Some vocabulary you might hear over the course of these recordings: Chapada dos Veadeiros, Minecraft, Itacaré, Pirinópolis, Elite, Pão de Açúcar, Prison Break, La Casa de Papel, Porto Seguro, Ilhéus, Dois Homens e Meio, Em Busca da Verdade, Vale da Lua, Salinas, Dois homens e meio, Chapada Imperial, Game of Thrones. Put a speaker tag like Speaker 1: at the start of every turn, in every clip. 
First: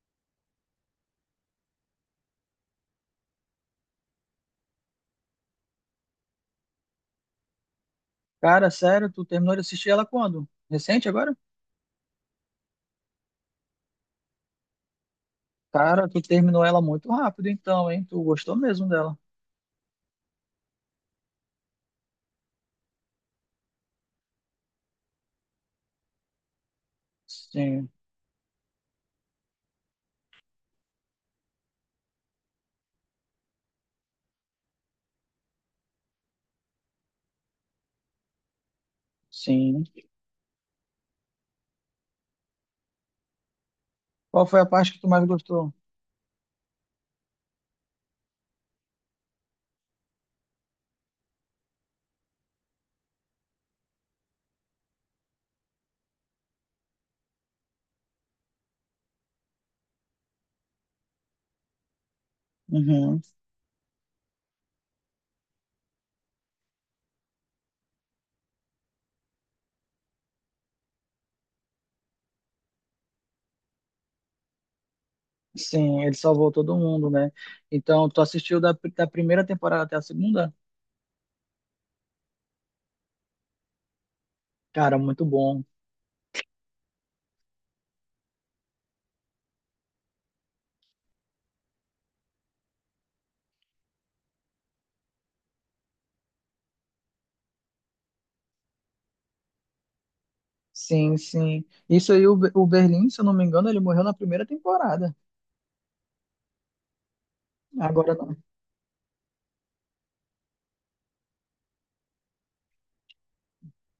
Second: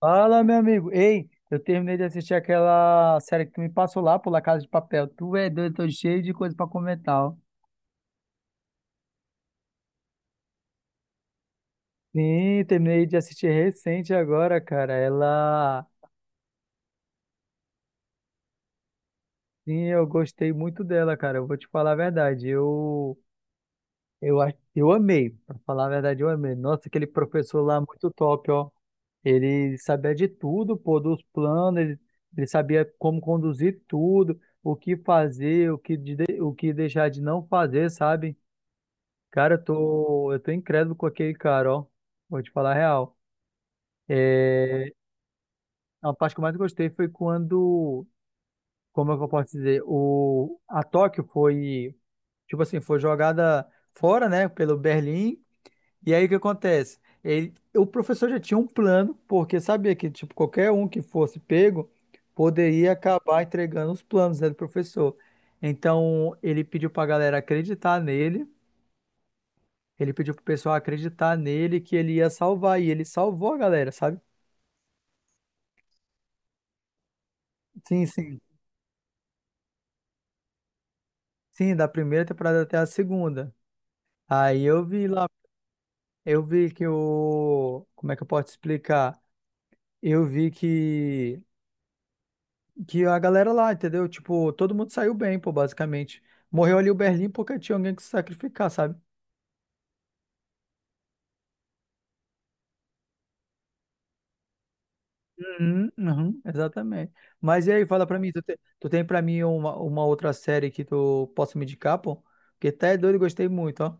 Speaker 1: Fala, meu amigo. Ei, eu terminei de assistir aquela série que tu me passou lá, por La Casa de Papel. Tu é doido, tô cheio de coisa pra comentar, ó.
Speaker 2: Cara, sério, tu terminou de assistir ela quando? Recente agora?
Speaker 1: Sim, terminei de assistir recente agora, cara. Ela,
Speaker 2: Cara, tu terminou ela muito rápido, então, hein? Tu gostou mesmo dela?
Speaker 1: sim, eu gostei muito dela, cara. Eu vou te falar a verdade. Eu amei, pra falar a verdade, eu amei. Nossa, aquele professor lá
Speaker 2: Sim,
Speaker 1: muito top, ó. Ele sabia de tudo, pô, dos planos, ele sabia como conduzir tudo, o que fazer, o que deixar de não fazer, sabe? Cara, eu
Speaker 2: sim.
Speaker 1: tô, eu tô incrédulo com aquele cara, ó. Vou te falar a real.
Speaker 2: Qual foi a
Speaker 1: É,
Speaker 2: parte que tu mais gostou?
Speaker 1: a parte que eu mais gostei foi quando, como é que eu posso dizer, a Tóquio tipo assim, foi jogada fora, né, pelo Berlim. E aí o que acontece? O professor já tinha um plano, porque sabia que, tipo, qualquer um que fosse pego poderia
Speaker 2: Uhum.
Speaker 1: acabar entregando os planos, né, do professor. Então, ele pediu pra galera acreditar nele. Ele pediu pro pessoal acreditar nele que ele ia salvar, e ele salvou a galera, sabe?
Speaker 2: Sim, ele salvou todo mundo, né?
Speaker 1: Sim,
Speaker 2: Então, tu
Speaker 1: sim.
Speaker 2: assistiu da primeira temporada até a segunda?
Speaker 1: Sim, da primeira temporada até a segunda. Aí eu
Speaker 2: Cara,
Speaker 1: vi
Speaker 2: muito
Speaker 1: lá,
Speaker 2: bom.
Speaker 1: eu vi que o. Como é que eu posso explicar? Eu vi que. Que a galera lá, entendeu? Tipo, todo mundo saiu bem, pô, basicamente. Morreu ali o Berlim porque tinha alguém que se sacrificar, sabe?
Speaker 2: Sim, sim. Isso aí, o Berlim, se eu não me engano, ele morreu na primeira temporada.
Speaker 1: Uhum, uhum. Exatamente. Mas e aí, fala
Speaker 2: Agora
Speaker 1: pra mim,
Speaker 2: não.
Speaker 1: tu tem pra mim uma outra série que tu possa me indicar, pô? Porque até é doido, gostei muito, ó.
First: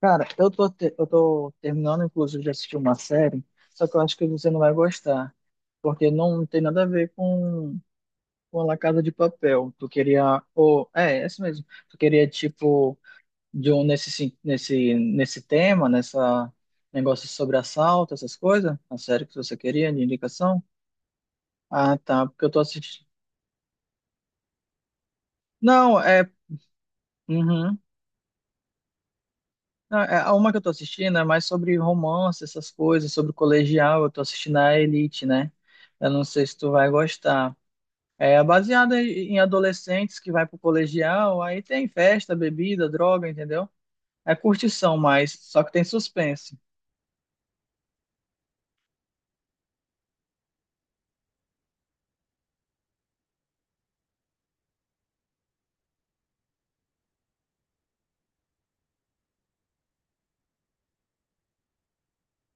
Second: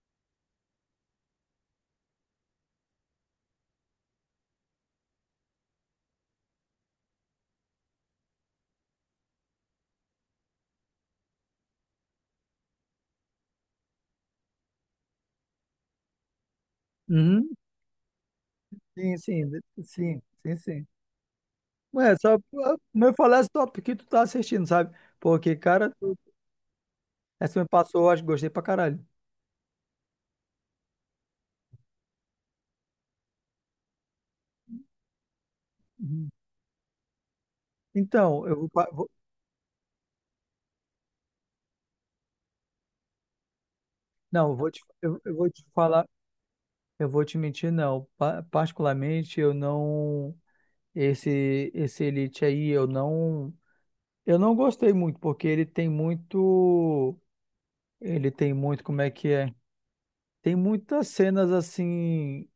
Speaker 2: Cara, eu tô terminando, inclusive, de assistir uma série, só que eu acho que você não vai gostar. Porque não tem nada a ver com a La Casa de Papel. Tu queria. Ou, é isso mesmo. Tu queria, tipo, de um, nesse tema, nessa negócio
Speaker 1: Uhum.
Speaker 2: sobre assalto, essas coisas? A
Speaker 1: Sim,
Speaker 2: série que
Speaker 1: sim,
Speaker 2: você queria, de
Speaker 1: sim, sim,
Speaker 2: indicação?
Speaker 1: sim.
Speaker 2: Ah,
Speaker 1: Ué,
Speaker 2: tá.
Speaker 1: só
Speaker 2: Porque eu tô assistindo.
Speaker 1: meu falar esse que tu tá assistindo, sabe? Porque, cara,
Speaker 2: Não, é.
Speaker 1: essa me
Speaker 2: Uhum.
Speaker 1: passou, eu acho que gostei pra caralho.
Speaker 2: Não, é, a uma que eu tô assistindo é mais sobre romance, essas coisas, sobre colegial. Eu tô assistindo a Elite, né? Eu não
Speaker 1: Uhum.
Speaker 2: sei se tu vai gostar. É
Speaker 1: Então, eu vou, pa-
Speaker 2: baseada
Speaker 1: vou-
Speaker 2: em adolescentes que vai pro colegial, aí tem festa, bebida, droga, entendeu? É
Speaker 1: não, eu vou te,
Speaker 2: curtição,
Speaker 1: eu,
Speaker 2: mas
Speaker 1: eu vou
Speaker 2: só
Speaker 1: te
Speaker 2: que tem
Speaker 1: falar,
Speaker 2: suspense.
Speaker 1: eu vou te mentir, não. Particularmente, eu não, esse Elite aí, eu não gostei muito, porque ele tem muito, como é que é? Tem muitas cenas, assim,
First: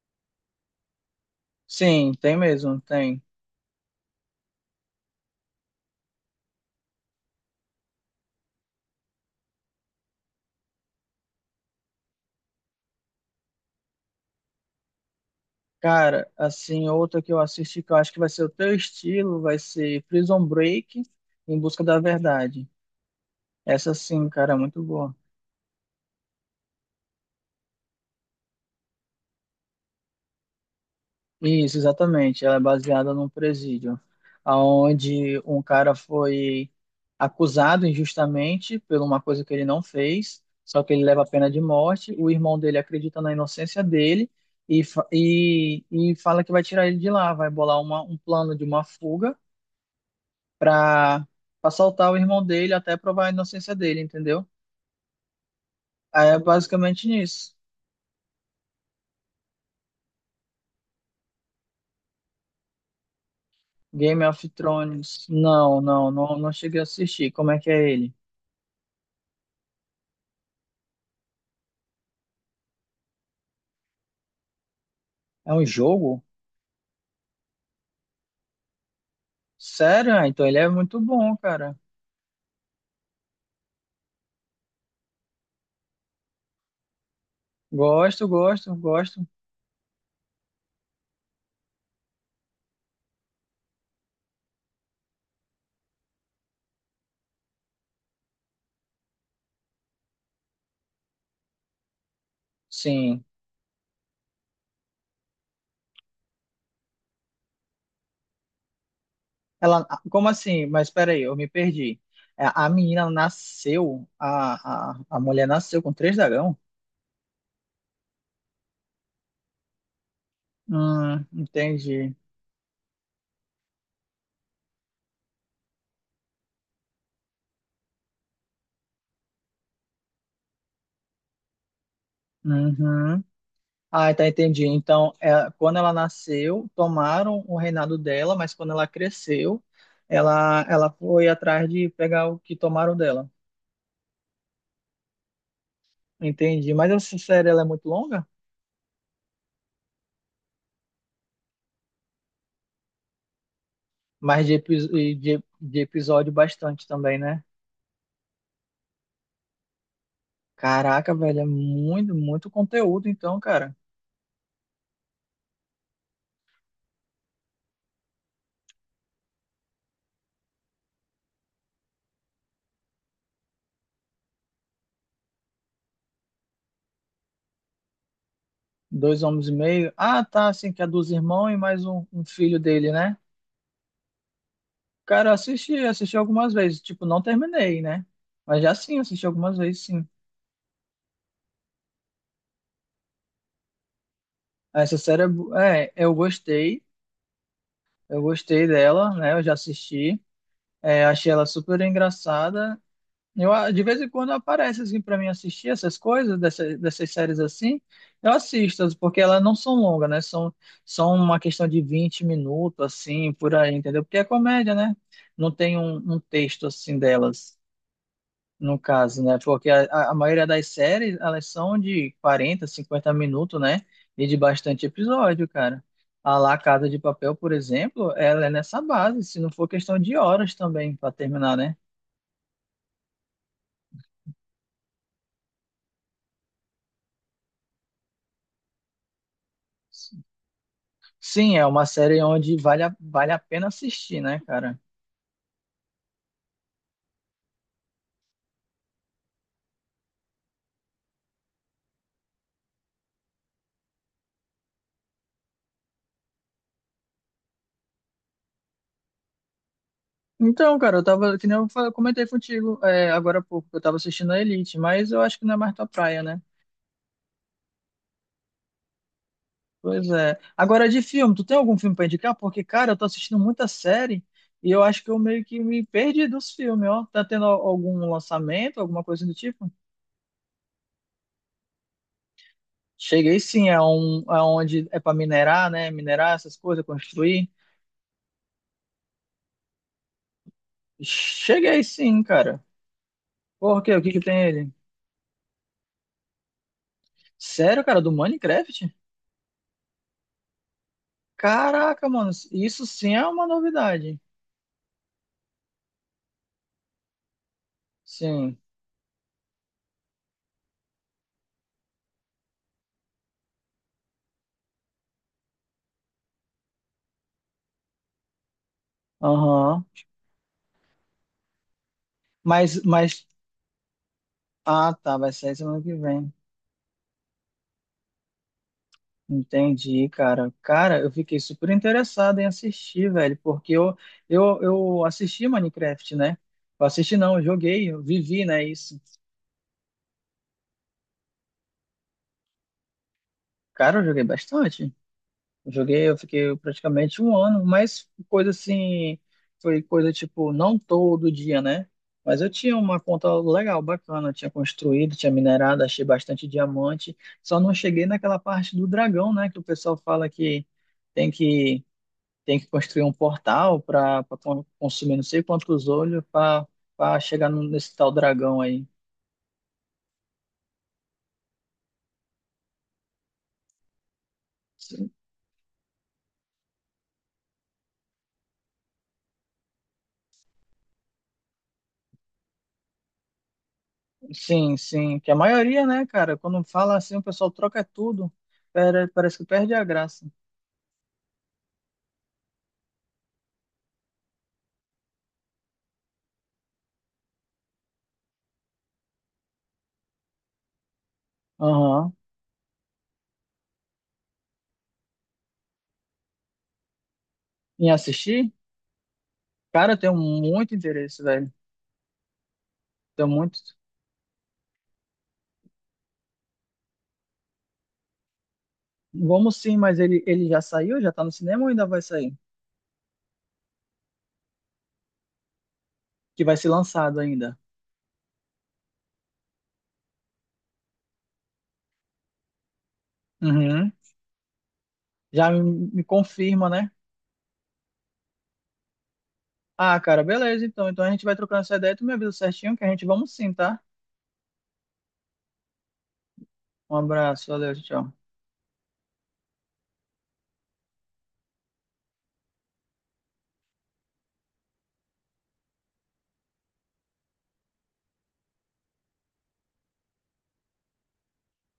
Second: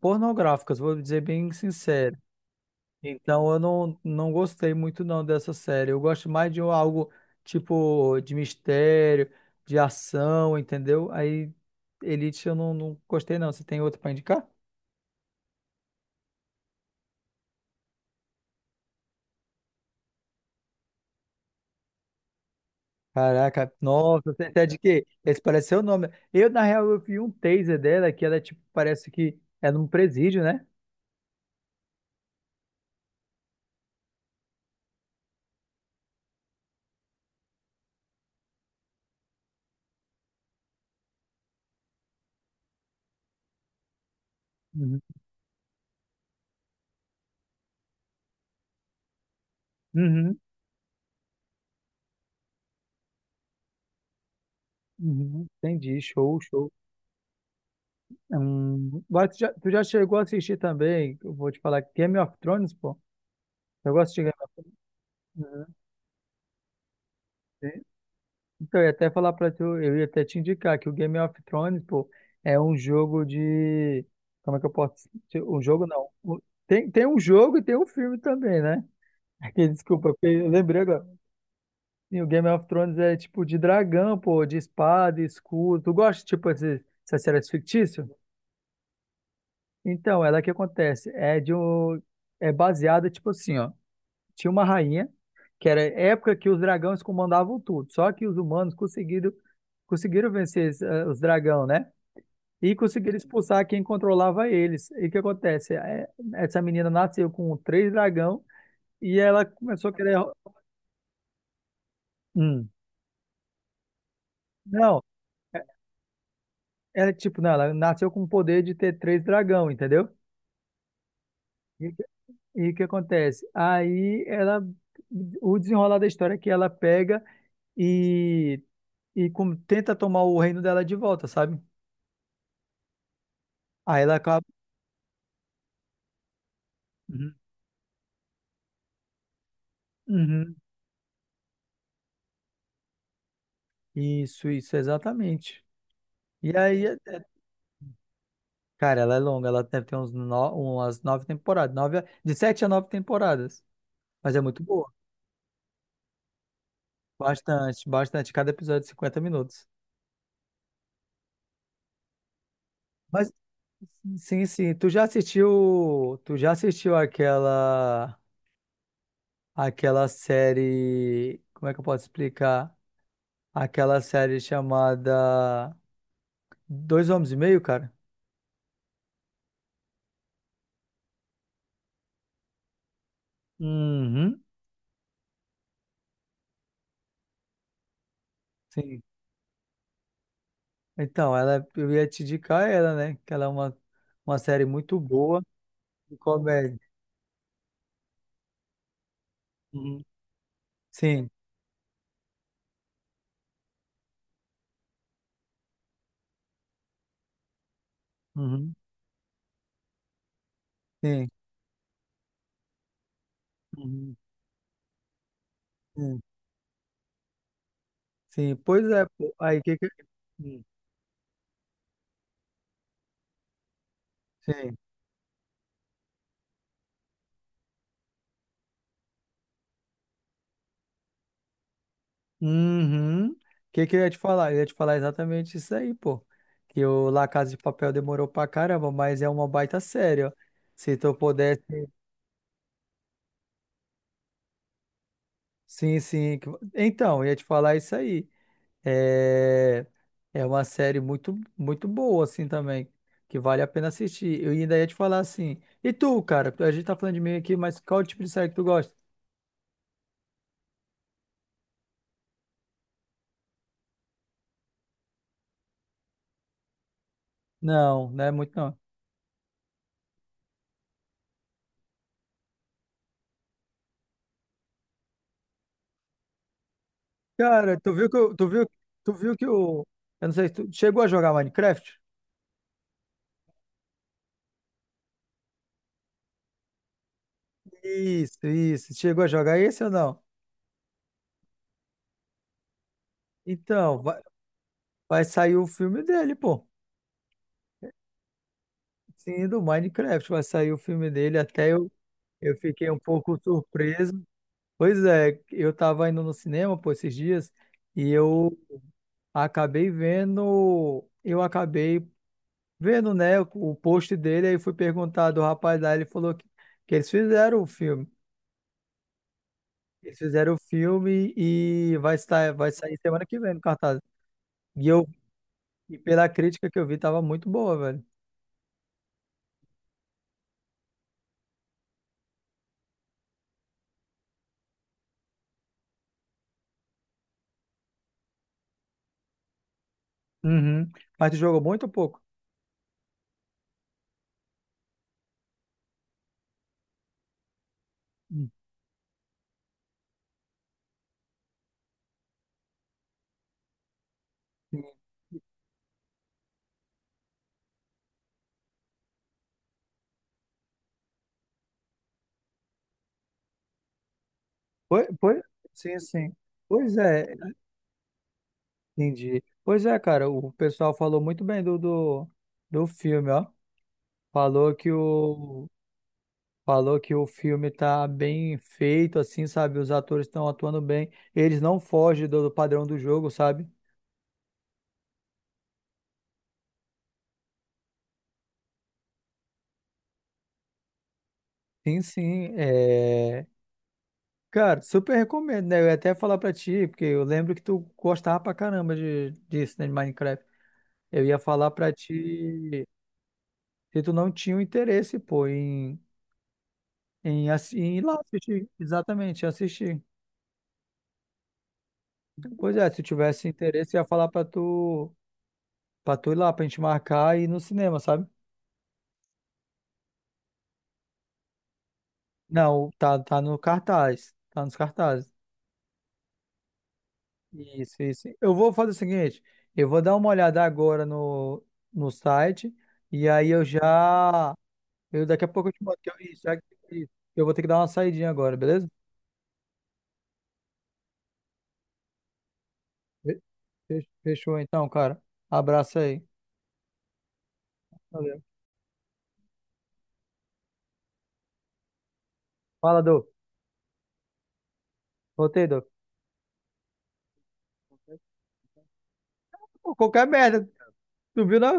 Speaker 1: pornográficas, vou dizer bem
Speaker 2: Sim,
Speaker 1: sincero.
Speaker 2: tem mesmo, tem.
Speaker 1: Então eu não gostei muito não dessa série. Eu gosto mais de algo tipo de mistério, de ação, entendeu? Aí Elite eu não gostei não. Você tem outro pra indicar?
Speaker 2: Cara, assim, outra que eu assisti que eu acho que vai ser o teu estilo, vai ser Prison Break, Em Busca da Verdade.
Speaker 1: Caraca,
Speaker 2: Essa
Speaker 1: nossa,
Speaker 2: sim,
Speaker 1: você
Speaker 2: cara, é
Speaker 1: até de
Speaker 2: muito
Speaker 1: quê?
Speaker 2: boa.
Speaker 1: Esse parece seu nome. Na real, eu vi um taser dela, que ela, é, tipo, parece que é num presídio, né?
Speaker 2: Isso, exatamente. Ela é baseada num presídio, onde um cara foi acusado injustamente por uma coisa que ele não fez, só que ele leva a pena de morte. O irmão dele acredita na inocência dele e,
Speaker 1: Uhum.
Speaker 2: fa- e, e fala que vai tirar ele de lá, vai bolar um plano de uma fuga
Speaker 1: Uhum,
Speaker 2: para assaltar o irmão dele até provar a inocência dele, entendeu?
Speaker 1: uhum. Entendi,
Speaker 2: Aí
Speaker 1: show,
Speaker 2: é
Speaker 1: show.
Speaker 2: basicamente nisso.
Speaker 1: Mas tu já chegou a assistir também, eu vou te falar, Game of Thrones, pô? Eu gosto de
Speaker 2: Game
Speaker 1: Game
Speaker 2: of
Speaker 1: of
Speaker 2: Thrones. Não, não, não, não cheguei a assistir. Como é que
Speaker 1: Thrones.
Speaker 2: é ele?
Speaker 1: Então, eu ia até falar pra tu, eu ia até te indicar que o Game of Thrones, pô, é um jogo de. Como é que eu posso dizer?
Speaker 2: É
Speaker 1: Um
Speaker 2: um
Speaker 1: jogo não.
Speaker 2: jogo?
Speaker 1: Tem um jogo e tem um filme também, né? Aqui, desculpa,
Speaker 2: Sério? Ah,
Speaker 1: porque
Speaker 2: então
Speaker 1: eu
Speaker 2: ele é
Speaker 1: lembrei
Speaker 2: muito
Speaker 1: agora.
Speaker 2: bom, cara.
Speaker 1: Sim, o Game of Thrones é tipo de dragão, pô, de espada, escudo. Tu gosta, tipo, essas séries fictícias?
Speaker 2: Gosto, gosto, gosto.
Speaker 1: Então, ela é que acontece. É de um. É baseada, tipo assim, ó. Tinha uma rainha, que era época que os dragões comandavam tudo. Só que os humanos conseguiram vencer os dragões, né? E conseguiram
Speaker 2: Sim.
Speaker 1: expulsar quem controlava eles. E o que acontece? Essa menina nasceu com três dragão e ela
Speaker 2: Ela,
Speaker 1: começou a
Speaker 2: ah,
Speaker 1: querer.
Speaker 2: como assim? Mas peraí, eu me perdi. A
Speaker 1: Hum.
Speaker 2: a menina nasceu, a, a,
Speaker 1: Não,
Speaker 2: a mulher
Speaker 1: é,
Speaker 2: nasceu com três dragão?
Speaker 1: ela tipo, não, ela nasceu com o poder de ter três dragão, entendeu? E o que
Speaker 2: Entendi.
Speaker 1: e o que acontece? Aí ela. O desenrolar da história é que ela pega e, e tenta tomar o reino dela de volta, sabe?
Speaker 2: Uhum.
Speaker 1: Aí
Speaker 2: Ah,
Speaker 1: ela
Speaker 2: tá,
Speaker 1: acaba.
Speaker 2: entendi. Então, é, quando ela nasceu,
Speaker 1: Uhum,
Speaker 2: tomaram o reinado dela, mas quando ela cresceu,
Speaker 1: uhum.
Speaker 2: ela foi atrás de pegar o que tomaram dela.
Speaker 1: Isso, exatamente. E
Speaker 2: Entendi.
Speaker 1: aí,
Speaker 2: Mas essa série, ela é muito longa?
Speaker 1: cara, ela é longa, ela deve ter uns no- umas nove temporadas, de sete a nove temporadas. Mas é
Speaker 2: Mas de,
Speaker 1: muito boa.
Speaker 2: epi- de, de episódio bastante também, né?
Speaker 1: Bastante, bastante. Cada episódio de 50 minutos.
Speaker 2: Caraca, velho, é muito, muito conteúdo,
Speaker 1: Mas,
Speaker 2: então, cara.
Speaker 1: sim, sim. Tu já assistiu. Tu já assistiu aquela. Aquela série. Como é que eu posso explicar? Aquela série chamada Dois Homens e Meio, cara?
Speaker 2: Dois homens e meio. Ah, tá, assim, que é dos irmãos e mais um filho dele, né?
Speaker 1: Uhum.
Speaker 2: Cara, eu assisti algumas vezes. Tipo, não terminei, né? Mas já sim,
Speaker 1: Sim.
Speaker 2: assisti algumas vezes, sim.
Speaker 1: Então, ela, eu ia te indicar ela, né? Que ela é uma série
Speaker 2: Essa
Speaker 1: muito
Speaker 2: série,
Speaker 1: boa
Speaker 2: eu
Speaker 1: de comédia.
Speaker 2: gostei. Eu gostei dela, né? Eu já
Speaker 1: Uhum.
Speaker 2: assisti. É,
Speaker 1: Sim,
Speaker 2: achei ela super engraçada. Eu, ah, de vez em quando aparece assim para mim assistir essas coisas, dessas séries assim. Eu
Speaker 1: uhum.
Speaker 2: assisto, porque elas não são longas, né? São
Speaker 1: Sim,
Speaker 2: uma questão de 20 minutos, assim, por aí, entendeu?
Speaker 1: uhum.
Speaker 2: Porque é comédia, né? Não tem um,
Speaker 1: Sim,
Speaker 2: um texto assim delas,
Speaker 1: sim.
Speaker 2: no
Speaker 1: Pois é,
Speaker 2: caso,
Speaker 1: pô.
Speaker 2: né?
Speaker 1: Aí
Speaker 2: Porque
Speaker 1: que
Speaker 2: a,
Speaker 1: que...
Speaker 2: a a maioria
Speaker 1: Hum.
Speaker 2: das séries, elas são de 40 50 minutos, né? E de
Speaker 1: Sim.
Speaker 2: bastante episódio, cara. A lá Casa de Papel, por exemplo, ela é nessa base, se não for questão de horas também para terminar, né?
Speaker 1: Uhum. O que que eu ia te falar? Eu ia te falar exatamente isso aí, pô. Que o La Casa de Papel demorou pra caramba, mas é uma baita série, ó. Se tu
Speaker 2: Sim, é uma
Speaker 1: pudesse...
Speaker 2: série onde vale a pena assistir, né, cara?
Speaker 1: Sim, sim. Então, eu ia te falar isso aí. É, é uma série muito, muito boa, assim, também, que vale a pena assistir. Eu ainda ia te falar assim, e tu, cara? A gente tá falando de mim aqui, mas qual tipo de série que tu gosta?
Speaker 2: Então, cara, eu tava, que nem eu comentei contigo é, agora há pouco, que eu tava assistindo a Elite, mas eu acho que não é mais tua praia, né?
Speaker 1: Não, não é muito não.
Speaker 2: Pois é. Agora, de filme, tu tem algum filme pra indicar? Porque, cara, eu tô assistindo muita série e eu acho que eu meio que me perdi dos filmes, ó. Tá tendo al-
Speaker 1: Cara,
Speaker 2: algum
Speaker 1: tu viu,
Speaker 2: lançamento, alguma
Speaker 1: tu
Speaker 2: coisa do
Speaker 1: viu que
Speaker 2: tipo?
Speaker 1: o, eu não sei, tu chegou a jogar Minecraft?
Speaker 2: Cheguei sim, é um, é onde é pra minerar, né? Minerar essas coisas, construir.
Speaker 1: Isso, isso. Chegou a jogar esse ou não?
Speaker 2: Cheguei sim, cara. Por quê? O
Speaker 1: Então,
Speaker 2: que que
Speaker 1: vai,
Speaker 2: tem ele?
Speaker 1: vai sair o filme dele, pô.
Speaker 2: Sério, cara, do Minecraft?
Speaker 1: Sim, do Minecraft, vai sair o filme dele. Até eu,
Speaker 2: Caraca, mano,
Speaker 1: eu
Speaker 2: isso
Speaker 1: fiquei um
Speaker 2: sim é
Speaker 1: pouco
Speaker 2: uma
Speaker 1: surpreso.
Speaker 2: novidade.
Speaker 1: Pois é, eu tava indo no cinema por esses dias e eu
Speaker 2: Sim.
Speaker 1: acabei vendo, né, o post dele, aí fui perguntar do rapaz lá, ele falou que eles fizeram o filme.
Speaker 2: Aham.
Speaker 1: Eles fizeram o filme e vai
Speaker 2: Mas,
Speaker 1: sair semana
Speaker 2: mas.
Speaker 1: que vem no cartaz. E
Speaker 2: Ah,
Speaker 1: eu,
Speaker 2: tá, vai sair semana que
Speaker 1: e pela
Speaker 2: vem.
Speaker 1: crítica que eu vi, tava muito boa, velho.
Speaker 2: Entendi, cara. Cara, eu fiquei super interessado em assistir, velho, porque eu assisti Minecraft, né? Eu assisti, não, eu joguei, eu vivi, né? Isso.
Speaker 1: Uhum. Mas tu jogou muito ou pouco?
Speaker 2: Cara, eu joguei bastante. Joguei, eu fiquei praticamente um ano, mas
Speaker 1: Hum.
Speaker 2: coisa assim, foi coisa tipo, não todo dia, né? Mas eu tinha uma conta legal, bacana, eu tinha construído, tinha minerado, achei bastante diamante, só não cheguei naquela parte do dragão, né? Que o pessoal fala que tem que, tem que construir um portal para
Speaker 1: Pois,
Speaker 2: consumir não
Speaker 1: pois,
Speaker 2: sei quantos
Speaker 1: sim,
Speaker 2: olhos
Speaker 1: sim. Pois
Speaker 2: para
Speaker 1: é,
Speaker 2: chegar nesse tal dragão aí.
Speaker 1: entendi. Pois é, cara, o pessoal falou muito bem do filme, ó. Falou que
Speaker 2: Sim,
Speaker 1: o, falou que o filme tá bem feito, assim, sabe? Os atores estão atuando bem. Eles não fogem do padrão do jogo, sabe?
Speaker 2: sim, sim, que a maioria, né, cara, quando fala assim, o pessoal troca tudo, parece que perde a graça.
Speaker 1: Sim, sim. Cara, super recomendo, né? Eu ia até falar pra ti, porque eu lembro que tu gostava pra caramba disso, né, de Minecraft. Eu ia falar pra
Speaker 2: Aham.
Speaker 1: ti se tu não tinha o interesse, pô, em, em, assi-
Speaker 2: Em
Speaker 1: em ir lá
Speaker 2: assistir?
Speaker 1: assistir. Exatamente,
Speaker 2: Cara, eu
Speaker 1: assistir.
Speaker 2: tenho muito interesse, velho.
Speaker 1: Pois é, se
Speaker 2: Tenho
Speaker 1: tivesse
Speaker 2: muito.
Speaker 1: interesse, eu ia falar pra tu, ir lá, pra gente marcar e ir no cinema, sabe?
Speaker 2: Vamos sim, mas ele já saiu? Já tá no cinema ou ainda vai sair?
Speaker 1: Não, tá no cartaz. Tá nos cartazes.
Speaker 2: Que vai ser lançado ainda.
Speaker 1: Isso, isso. Eu vou fazer o seguinte, eu vou dar uma olhada agora no site e aí
Speaker 2: Uhum.
Speaker 1: eu daqui a
Speaker 2: Já me,
Speaker 1: pouco eu te mando.
Speaker 2: me
Speaker 1: Isso, já,
Speaker 2: confirma, né?
Speaker 1: isso. Eu vou ter que dar uma saidinha agora, beleza?
Speaker 2: Ah, cara, beleza, então. Então a gente vai trocando essa ideia. Tu me avisa certinho que a gente vamos
Speaker 1: Fe-
Speaker 2: sim, tá?
Speaker 1: Fechou então, cara. Abraço aí.
Speaker 2: Um abraço, valeu, tchau.
Speaker 1: Valeu. Fala, Dô. Voltei, Dô. Pô, qualquer merda. Tu viu não?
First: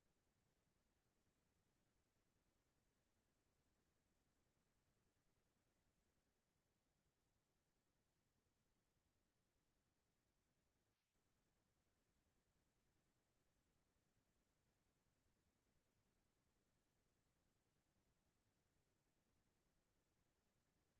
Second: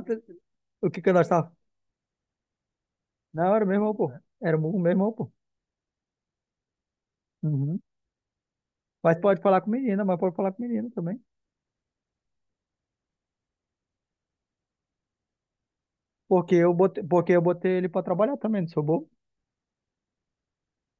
Speaker 1: O que que nós tá... Não, era o meu irmão, pô. Era o meu pô. Uhum. Mas pode falar com menina, mas pode falar com menina também. Porque eu botei ele pra trabalhar também, não sou bobo.